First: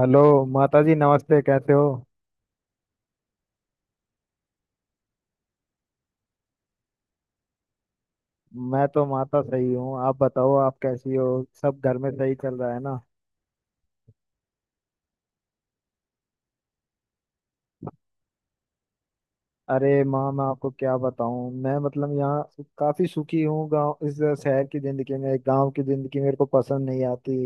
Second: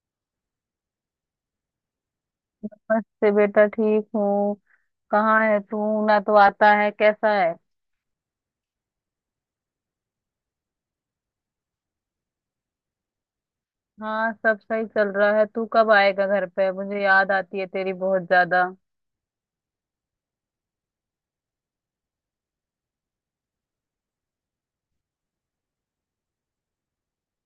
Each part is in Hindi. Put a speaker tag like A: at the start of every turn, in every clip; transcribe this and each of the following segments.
A: हेलो। माता जी नमस्ते, कैसे हो?
B: नमस्ते बेटा, ठीक हूँ। कहाँ है तू? ना तो आता है, कैसा है?
A: मैं तो माता सही हूँ, आप बताओ आप कैसी हो? सब घर में सही चल रहा है ना?
B: हाँ, सब सही चल रहा है। तू कब आएगा घर पे? मुझे याद आती है तेरी बहुत ज्यादा।
A: अरे माँ मैं आपको क्या बताऊँ, मैं मतलब यहाँ काफी सुखी हूँ। गांव इस शहर की जिंदगी में गांव की जिंदगी मेरे को पसंद नहीं आती।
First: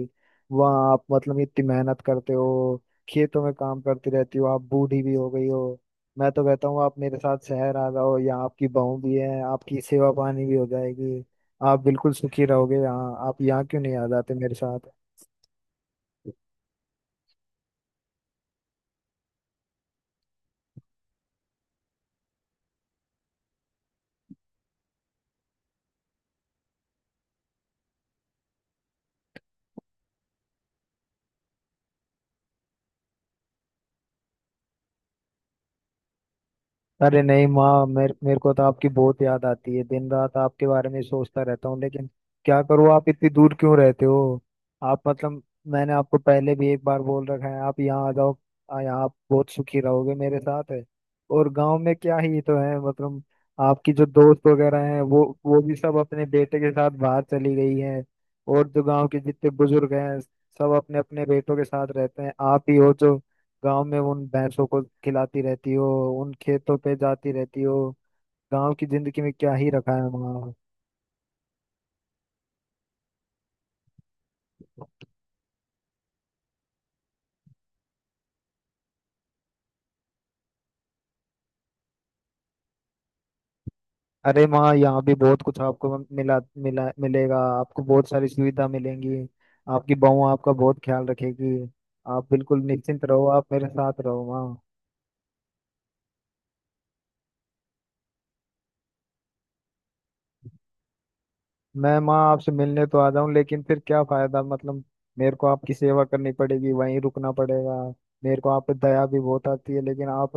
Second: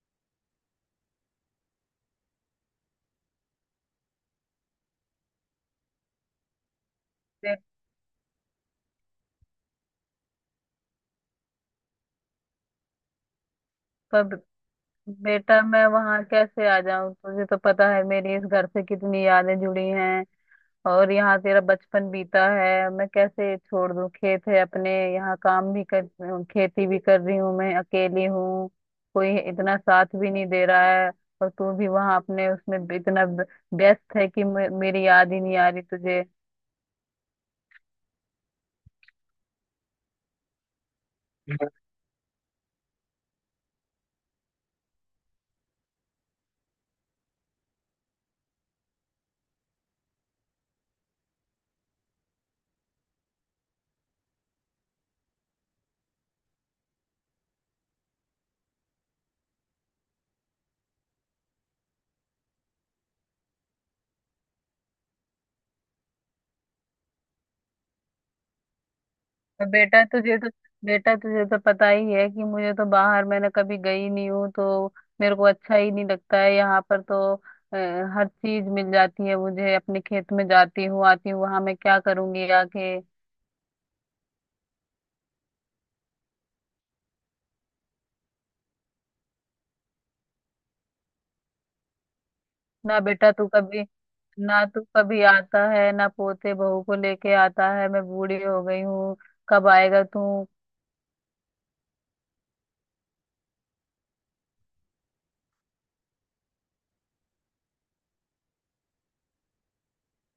A: वहाँ आप मतलब इतनी मेहनत करते हो, खेतों में काम करती रहती हो, आप बूढ़ी भी हो गई हो। मैं तो कहता हूँ आप मेरे साथ
B: बे,
A: शहर आ जाओ, यहाँ आपकी बहू भी है, आपकी सेवा पानी भी हो जाएगी। आप बिल्कुल सुखी रहोगे यहाँ, आप यहाँ क्यों नहीं आ जाते
B: पर
A: मेरे साथ?
B: बेटा, मैं वहाँ कैसे आ जाऊँ? तुझे तो पता है मेरी इस घर से कितनी यादें जुड़ी हैं। और यहाँ तेरा बचपन बीता है, मैं कैसे छोड़ दूँ? खेत है अपने, यहाँ काम भी कर, खेती भी कर रही हूँ, मैं अकेली हूँ। कोई इतना साथ भी नहीं दे रहा है। और तू भी वहाँ अपने उसमें इतना व्यस्त है कि मेरी याद ही नहीं आ रही तुझे।
A: अरे नहीं माँ, मेरे मेरे को तो आपकी बहुत याद आती है, दिन रात आपके बारे में सोचता रहता हूँ, लेकिन क्या करूँ आप इतनी दूर क्यों रहते हो? आप मतलब मैंने आपको पहले भी एक बार बोल रखा है आप यहाँ आ जाओ। यहाँ आप बहुत सुखी रहोगे मेरे साथ है। और गांव में क्या ही तो है मतलब, आपकी जो दोस्त वगैरह हैं वो भी सब अपने बेटे के साथ बाहर चली गई हैं। और जो गांव के जितने बुजुर्ग हैं सब अपने अपने बेटों के साथ रहते हैं, आप ही हो जो गांव में उन भैंसों को खिलाती रहती हो, उन खेतों पे जाती रहती हो। गांव की जिंदगी में क्या
B: और
A: ही रखा
B: बेटा
A: है
B: तुझे तो,
A: माँ।
B: बेटा तुझे तो पता ही है कि मुझे तो बाहर, मैंने कभी गई नहीं हूँ, तो मेरे को अच्छा ही नहीं लगता है। यहाँ पर तो हर चीज मिल जाती है मुझे, अपने खेत में जाती हूँ आती हूँ। वहां मैं क्या करूंगी आके?
A: अरे माँ यहाँ भी बहुत कुछ आपको मिला, मिलेगा, आपको बहुत सारी सुविधा मिलेंगी। आपकी बहू आपका बहुत ख्याल रखेगी। आप बिल्कुल
B: ना
A: निश्चिंत रहो,
B: बेटा, तू
A: आप मेरे
B: कभी
A: साथ रहो माँ।
B: ना, तू कभी आता है ना पोते बहू को लेके आता है। मैं बूढ़ी हो गई हूँ, कब आएगा तू?
A: मैं माँ आपसे मिलने तो आ जाऊं लेकिन फिर क्या फायदा, मतलब मेरे को आपकी सेवा करनी पड़ेगी, वहीं रुकना पड़ेगा। मेरे को आप पे दया भी बहुत आती है, लेकिन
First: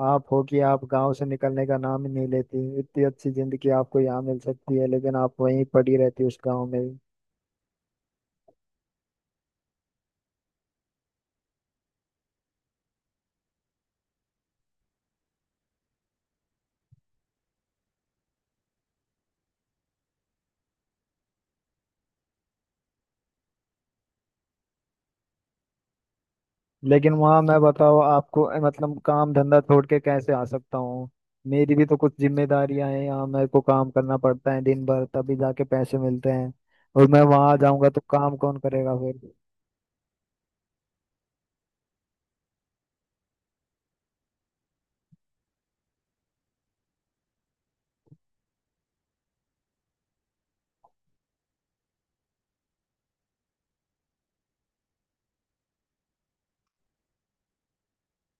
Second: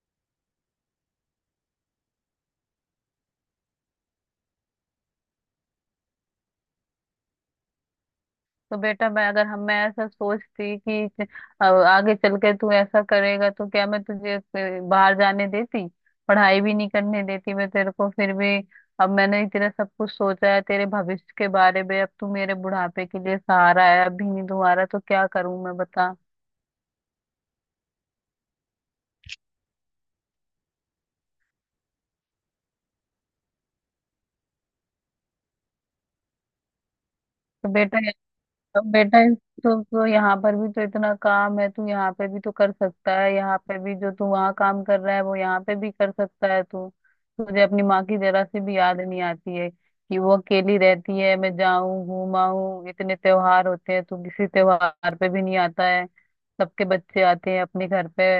A: आप हो कि आप गांव से निकलने का नाम ही नहीं लेती। इतनी अच्छी जिंदगी आपको यहाँ मिल सकती है लेकिन आप वहीं पड़ी रहती उस गांव में ही।
B: तो बेटा, मैं अगर हम मैं ऐसा सोचती कि आगे चल के तू ऐसा करेगा, तो क्या मैं तुझे बाहर जाने देती? पढ़ाई भी नहीं करने देती। मैं तेरे को फिर भी, अब मैंने तेरा सब कुछ सोचा है, तेरे भविष्य के बारे में। अब तू मेरे बुढ़ापे के लिए सहारा है, अभी नहीं तुम्हारा तो क्या करूं मैं, बता।
A: लेकिन वहां मैं बताओ आपको मतलब काम धंधा छोड़ के कैसे आ सकता हूँ? मेरी भी तो कुछ जिम्मेदारियां हैं, यहाँ मेरे को काम करना पड़ता है दिन भर, तभी जाके पैसे मिलते हैं। और मैं वहां
B: तो
A: जाऊंगा
B: बेटा,
A: तो काम कौन
B: अब
A: करेगा
B: बेटा
A: फिर?
B: तो यहाँ पर भी तो इतना काम है, तू यहाँ पे भी तो कर सकता है। यहाँ पे भी जो तू वहाँ काम कर रहा है, वो यहाँ पे भी कर सकता है तू। तुझे अपनी माँ की जरा सी भी याद नहीं आती है कि वो अकेली रहती है? मैं जाऊं घूमाऊं, इतने त्योहार होते हैं, तू किसी त्योहार पे भी नहीं आता है। सबके बच्चे आते हैं अपने घर पे।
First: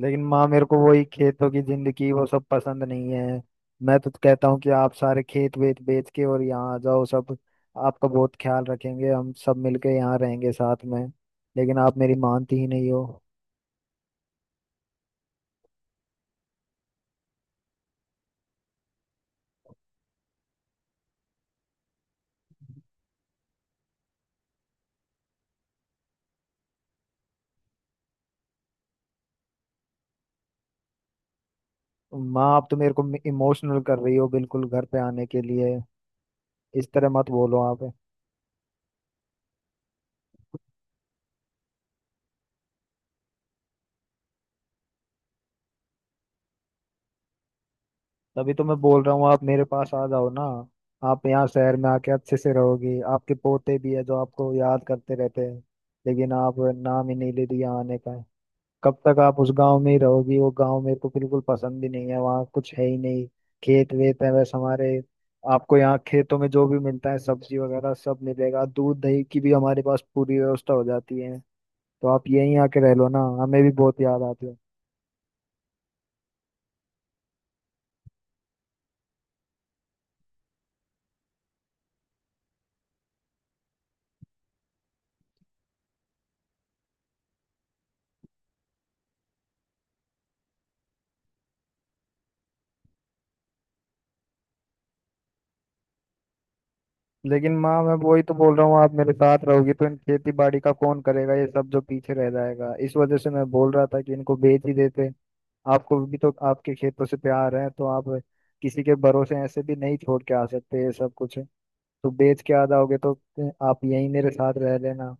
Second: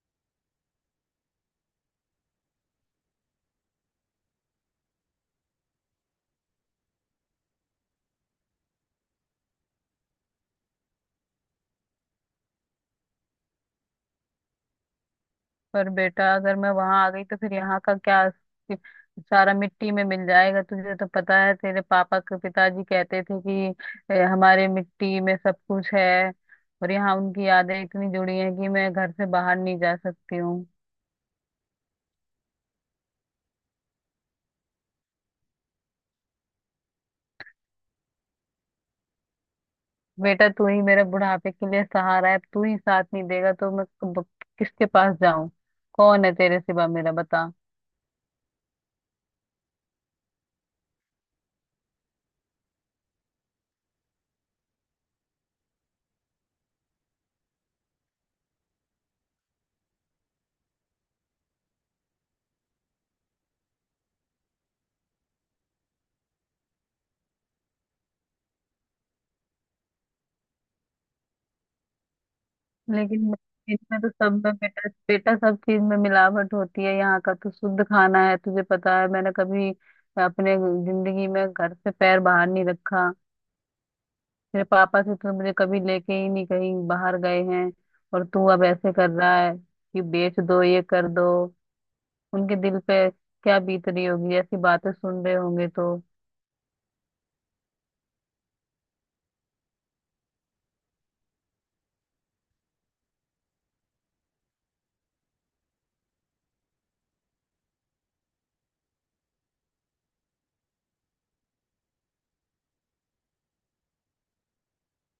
A: लेकिन माँ मेरे को वही खेतों की जिंदगी वो सब पसंद नहीं है। मैं तो कहता हूँ कि आप सारे खेत वेत बेच के और यहाँ आ जाओ, सब आपका बहुत ख्याल रखेंगे, हम सब मिलके यहाँ रहेंगे साथ में। लेकिन आप मेरी मानती ही नहीं हो।
B: पर बेटा, अगर मैं वहां आ गई तो फिर यहाँ का क्या? सारा मिट्टी में मिल जाएगा। तुझे तो पता है तेरे पापा के पिताजी कहते थे कि हमारे मिट्टी में सब कुछ है।" और यहाँ उनकी यादें इतनी जुड़ी हैं कि मैं घर से बाहर नहीं जा सकती हूँ।
A: माँ आप तो मेरे को इमोशनल कर रही हो बिल्कुल घर पे आने के लिए, इस तरह मत बोलो आप।
B: बेटा तू ही मेरे बुढ़ापे के लिए सहारा है, तू ही साथ नहीं देगा तो मैं किसके पास जाऊं? कौन है तेरे सिवा मेरा, बता।
A: तभी तो मैं बोल रहा हूँ आप मेरे पास आ जाओ ना। आप यहाँ शहर में आके अच्छे से रहोगी, आपके पोते भी है जो आपको याद करते रहते हैं। लेकिन आप नाम ही नहीं ले दिया आने का। कब तक आप उस गांव में ही रहोगी? वो गांव मेरे को बिल्कुल पसंद भी नहीं है, वहाँ कुछ है ही नहीं, खेत वेत है बस हमारे। आपको यहाँ खेतों में जो भी मिलता है सब्जी वगैरह सब मिलेगा, दूध दही की भी हमारे पास पूरी व्यवस्था हो जाती है। तो आप यहीं आके रह लो ना,
B: लेकिन
A: हमें भी बहुत
B: इनमें तो
A: याद
B: सब
A: आती
B: में,
A: है।
B: बेटा बेटा, सब चीज में मिलावट होती है। यहाँ का तो शुद्ध खाना है। तुझे पता है मैंने कभी अपने जिंदगी में घर से पैर बाहर नहीं रखा। मेरे पापा से तो मुझे कभी लेके ही नहीं कहीं बाहर गए हैं। और तू अब ऐसे कर रहा है कि बेच दो, ये कर दो। उनके दिल पे क्या बीत रही होगी, ऐसी बातें सुन रहे होंगे तो।
A: लेकिन माँ मैं वही तो बोल रहा हूँ, आप मेरे साथ रहोगी तो इन खेती बाड़ी का कौन करेगा, ये सब जो पीछे रह जाएगा, इस वजह से मैं बोल रहा था कि इनको बेच ही देते। आपको भी तो आपके खेतों से प्यार है तो आप किसी के भरोसे ऐसे भी नहीं छोड़ के आ सकते ये सब कुछ। तो बेच के आ जाओगे तो आप यहीं मेरे साथ रह लेना।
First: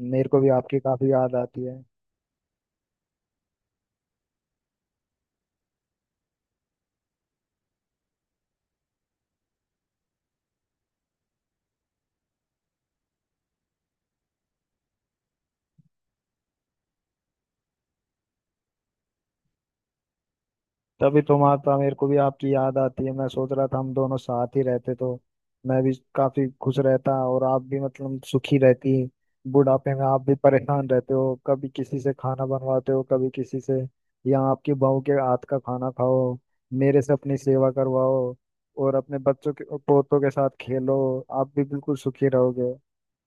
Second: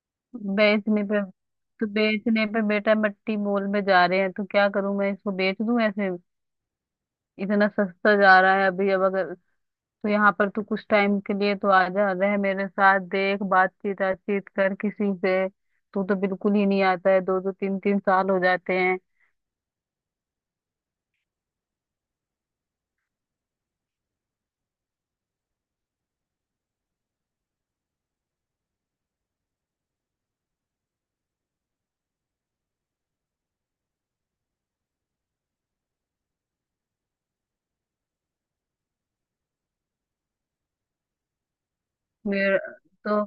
A: मेरे को भी आपकी
B: बेचने
A: काफी
B: पे
A: याद आती है।
B: बेचने पे बेटा, मट्टी मोल में जा रहे हैं, तो क्या करूं मैं, इसको बेच दूं ऐसे? इतना सस्ता जा रहा है अभी। अब अगर, तो यहाँ पर तू कुछ टाइम के लिए तो आ जा, रह मेरे साथ, देख, बातचीत बातचीत कर किसी से। तू तो बिल्कुल ही नहीं आता है, दो दो तीन तीन साल हो जाते हैं।
A: तभी तुम आता, मेरे को भी आपकी याद आती है, मैं सोच रहा था हम दोनों साथ ही रहते तो मैं भी काफी खुश रहता और आप भी मतलब सुखी रहती। बुढ़ापे में आप भी परेशान रहते हो, कभी किसी से खाना बनवाते हो कभी किसी से, या आपकी बहू के हाथ का खाना खाओ, मेरे से अपनी सेवा करवाओ, और अपने बच्चों के पोतों के साथ खेलो, आप भी बिल्कुल सुखी
B: मेरे,
A: रहोगे।
B: तो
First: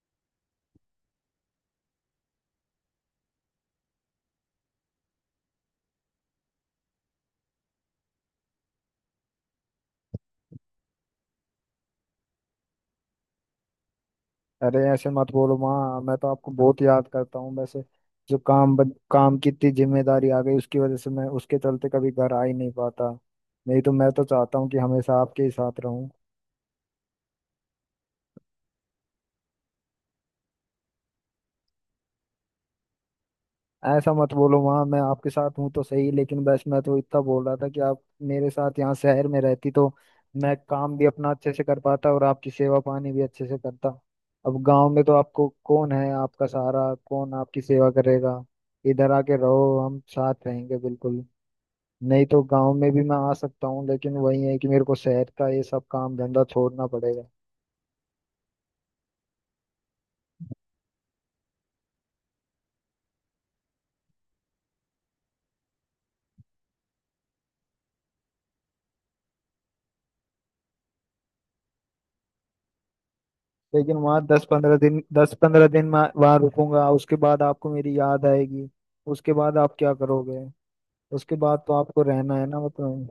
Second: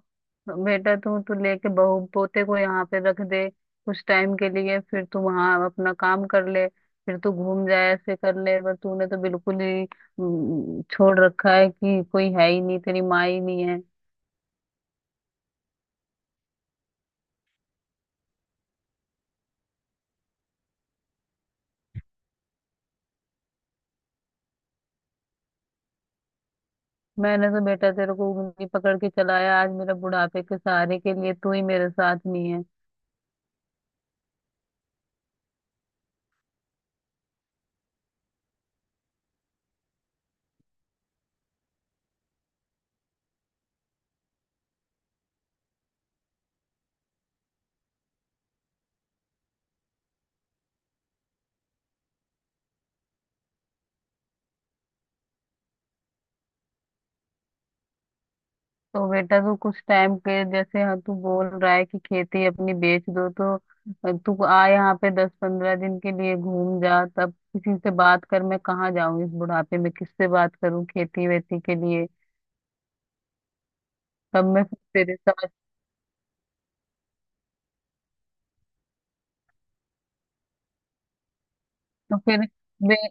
B: बेटा तू तू लेके बहू पोते को यहाँ पे रख दे कुछ टाइम के लिए। फिर तू वहाँ अपना काम कर ले, फिर तू घूम जाए ऐसे कर ले। पर तूने तो बिल्कुल ही छोड़ रखा है कि कोई है ही नहीं, तेरी माँ ही नहीं है।
A: अरे ऐसे मत बोलो माँ, मैं तो आपको बहुत याद करता हूँ वैसे। जो काम की इतनी जिम्मेदारी आ गई उसकी वजह से मैं उसके चलते कभी घर आ ही नहीं पाता। नहीं तो मैं तो चाहता हूँ कि हमेशा आपके ही साथ रहूँ।
B: मैंने तो बेटा तेरे को उंगली पकड़ के चलाया, आज मेरा बुढ़ापे के सहारे के लिए तू ही मेरे साथ नहीं है।
A: ऐसा मत बोलो माँ, मैं आपके साथ हूँ तो सही, लेकिन बस मैं तो इतना बोल रहा था कि आप मेरे साथ यहाँ शहर में रहती तो मैं काम भी अपना अच्छे से कर पाता और आपकी सेवा पानी भी अच्छे से करता। अब गांव में तो आपको कौन है, आपका सहारा कौन, आपकी सेवा करेगा? इधर आके रहो, हम साथ रहेंगे बिल्कुल। नहीं तो गांव में भी मैं आ सकता हूँ, लेकिन वही है कि मेरे को शहर का ये सब काम धंधा छोड़ना पड़ेगा।
B: तो बेटा तू कुछ टाइम के जैसे, हाँ तू बोल रहा है कि खेती अपनी बेच दो, तो तू आ यहाँ पे, दस पंद्रह दिन के लिए घूम जा, तब किसी से बात कर। मैं कहाँ जाऊँ इस बुढ़ापे में, किससे बात करूँ खेती वेती के लिए?
A: लेकिन वहाँ दस
B: तब मैं
A: पंद्रह
B: फिर
A: दिन
B: तेरे साथ,
A: मैं वहाँ रुकूंगा उसके बाद आपको मेरी याद आएगी। उसके बाद आप क्या करोगे? उसके बाद तो आपको
B: तो
A: रहना है
B: फिर,
A: ना मतलब।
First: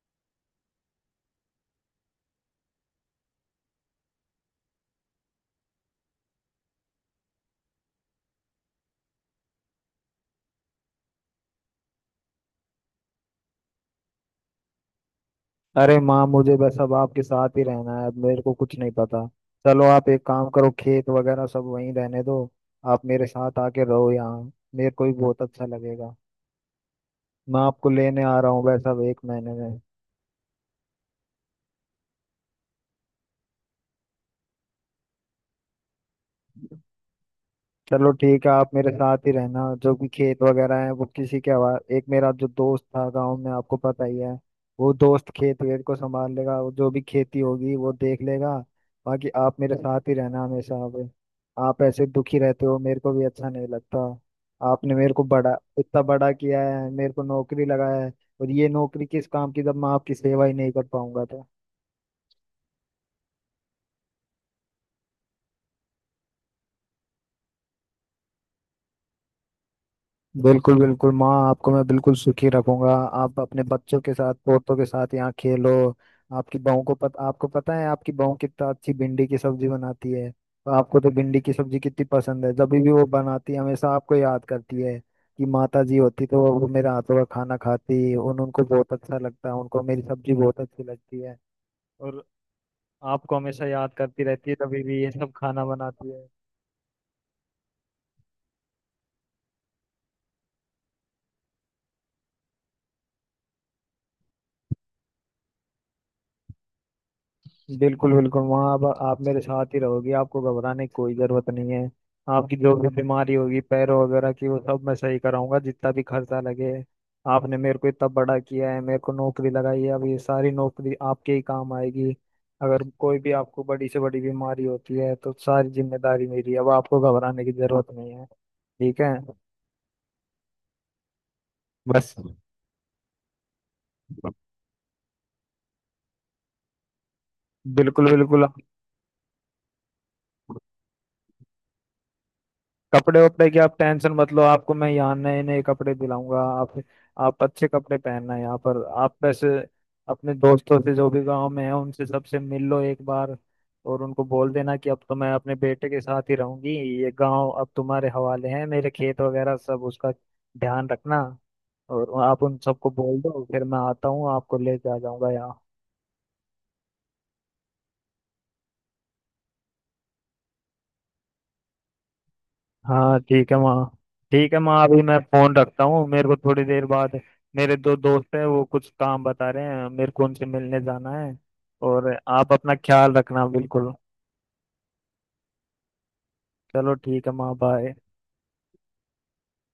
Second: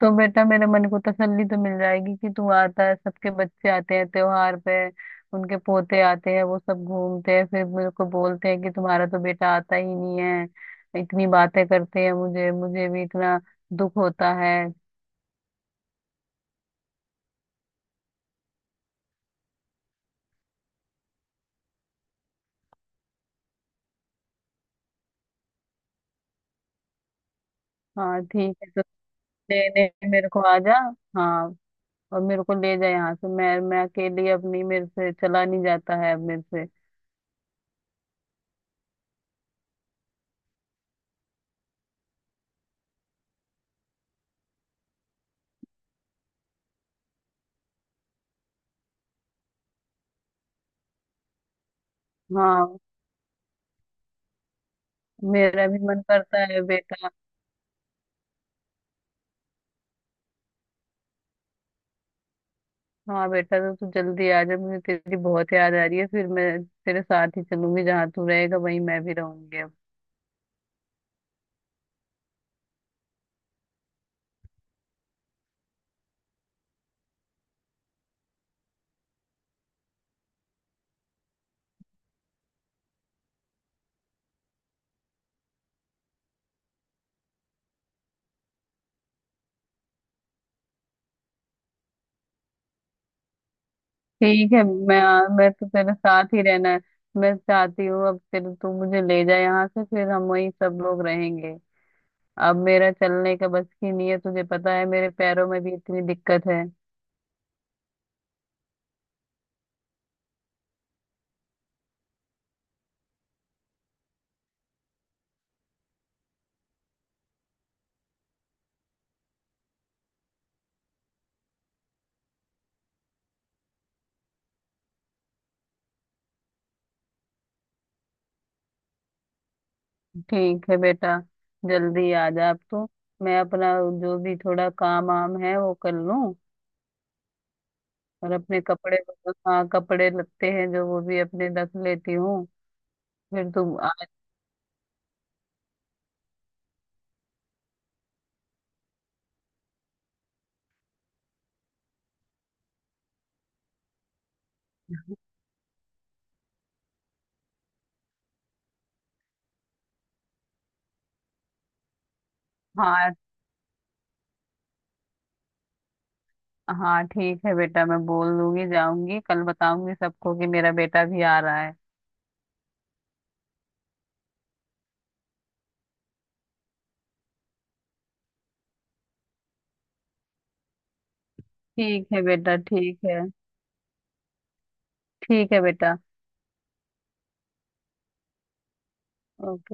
B: तो बेटा मेरे मन को तसल्ली तो मिल जाएगी कि तू आता है। सबके बच्चे आते हैं त्योहार पे, उनके पोते आते हैं, वो सब घूमते हैं। फिर मेरे को बोलते हैं कि तुम्हारा तो बेटा आता ही नहीं है, इतनी बातें करते हैं मुझे। मुझे भी इतना दुख होता है।
A: अरे माँ, मुझे बस अब आपके साथ ही रहना है, अब मेरे को कुछ नहीं पता। चलो आप एक काम करो, खेत वगैरह सब वहीं रहने दो, आप मेरे साथ आके रहो यहाँ, मेरे को भी बहुत अच्छा लगेगा। मैं आपको
B: हाँ,
A: लेने आ रहा
B: ठीक
A: हूँ
B: है तो,
A: वैसा 1 महीने में।
B: लेने मेरे को आ जा। हाँ, और मेरे को ले जा यहाँ से। मैं अकेली अब नहीं, मेरे से चला नहीं जाता है अब मेरे से।
A: चलो ठीक है, आप मेरे साथ ही रहना, जो भी खेत वगैरह है वो किसी के हवा। एक मेरा जो दोस्त था गांव में आपको पता ही है, वो दोस्त खेत वेत को संभाल लेगा, वो जो भी खेती होगी वो देख लेगा। बाकी आप मेरे साथ ही रहना हमेशा अब। आप ऐसे दुखी रहते हो
B: हाँ,
A: मेरे को भी अच्छा नहीं लगता। आपने मेरे को बड़ा
B: मेरा भी
A: इतना
B: मन
A: बड़ा
B: करता है
A: किया है,
B: बेटा।
A: मेरे को नौकरी लगाया है। और ये नौकरी किस काम की जब मैं आपकी सेवा ही नहीं कर पाऊंगा तो।
B: हाँ बेटा, तो तू जल्दी आ जा, मुझे तेरी बहुत याद आ रही है। फिर मैं तेरे साथ ही चलूंगी, जहाँ तू रहेगा वहीं मैं भी रहूंगी अब।
A: बिल्कुल बिल्कुल माँ, आपको मैं बिल्कुल सुखी रखूंगा। आप अपने बच्चों के साथ पोतों के साथ यहाँ खेलो। आपकी बहू को पता, आपको पता है आपकी बहू कितना अच्छी भिंडी की सब्जी बनाती है, तो आपको तो भिंडी की सब्जी कितनी पसंद है, जब भी वो बनाती है हमेशा आपको याद करती है कि माता जी होती तो वो मेरे हाथों का खाना खाती, उन उनको बहुत अच्छा लगता, उनको मेरी सब्जी बहुत अच्छी लगती है। और आपको हमेशा याद करती रहती
B: ठीक
A: है,
B: है,
A: तभी
B: मैं
A: भी ये सब
B: मैं
A: खाना
B: तो तेरे
A: बनाती है।
B: साथ ही रहना है। मैं चाहती हूँ अब तेरे, तू मुझे ले जाए यहाँ से, फिर हम वहीं सब लोग रहेंगे। अब मेरा चलने का बस की नहीं है, तुझे पता है मेरे पैरों में भी इतनी दिक्कत है।
A: बिल्कुल बिल्कुल, वहाँ अब आप मेरे साथ ही रहोगी, आपको घबराने की कोई जरूरत नहीं है। आपकी जो भी बीमारी होगी पैरों वगैरह की वो सब मैं सही कराऊंगा, जितना भी खर्चा लगे। आपने मेरे को इतना बड़ा किया है, मेरे को नौकरी लगाई है, अब ये सारी नौकरी आपके ही काम आएगी। अगर कोई भी आपको बड़ी से बड़ी बीमारी होती है तो सारी जिम्मेदारी मेरी है, अब आपको घबराने की जरूरत नहीं है, ठीक है?
B: ठीक है बेटा, जल्दी
A: बस,
B: आ जा अब तो। मैं अपना जो भी थोड़ा काम वाम है वो कर लूँ,
A: बिल्कुल
B: और
A: बिल्कुल।
B: अपने कपड़े, हाँ कपड़े लगते हैं जो वो भी अपने रख लेती हूँ।
A: कपड़े वपड़े
B: फिर
A: की आप
B: तुम आ-
A: टेंशन मत लो, आपको मैं यहाँ नए नए कपड़े दिलाऊंगा। आप अच्छे कपड़े पहनना यहाँ पर। आप वैसे अपने दोस्तों से जो भी गांव में है उनसे सबसे मिल लो एक बार, और उनको बोल देना कि अब तो मैं अपने बेटे के साथ ही रहूंगी, ये गांव अब तुम्हारे हवाले है, मेरे खेत वगैरह सब उसका ध्यान रखना। और आप उन सबको
B: हाँ,
A: बोल दो, फिर मैं आता हूँ आपको लेके आ जाऊंगा यहाँ।
B: हाँ ठीक है बेटा, मैं बोल दूंगी, जाऊंगी कल बताऊंगी सबको कि मेरा बेटा भी आ रहा है।
A: हाँ ठीक है माँ। ठीक है माँ, अभी मैं फोन रखता हूँ, मेरे को थोड़ी देर बाद मेरे 2 दोस्त हैं वो कुछ काम बता रहे हैं, मेरे को उनसे मिलने जाना है।
B: ठीक
A: और
B: है
A: आप
B: बेटा,
A: अपना
B: ठीक
A: ख्याल
B: है।
A: रखना बिल्कुल।
B: ठीक है बेटा।
A: चलो ठीक है माँ, बाय।
B: ओके।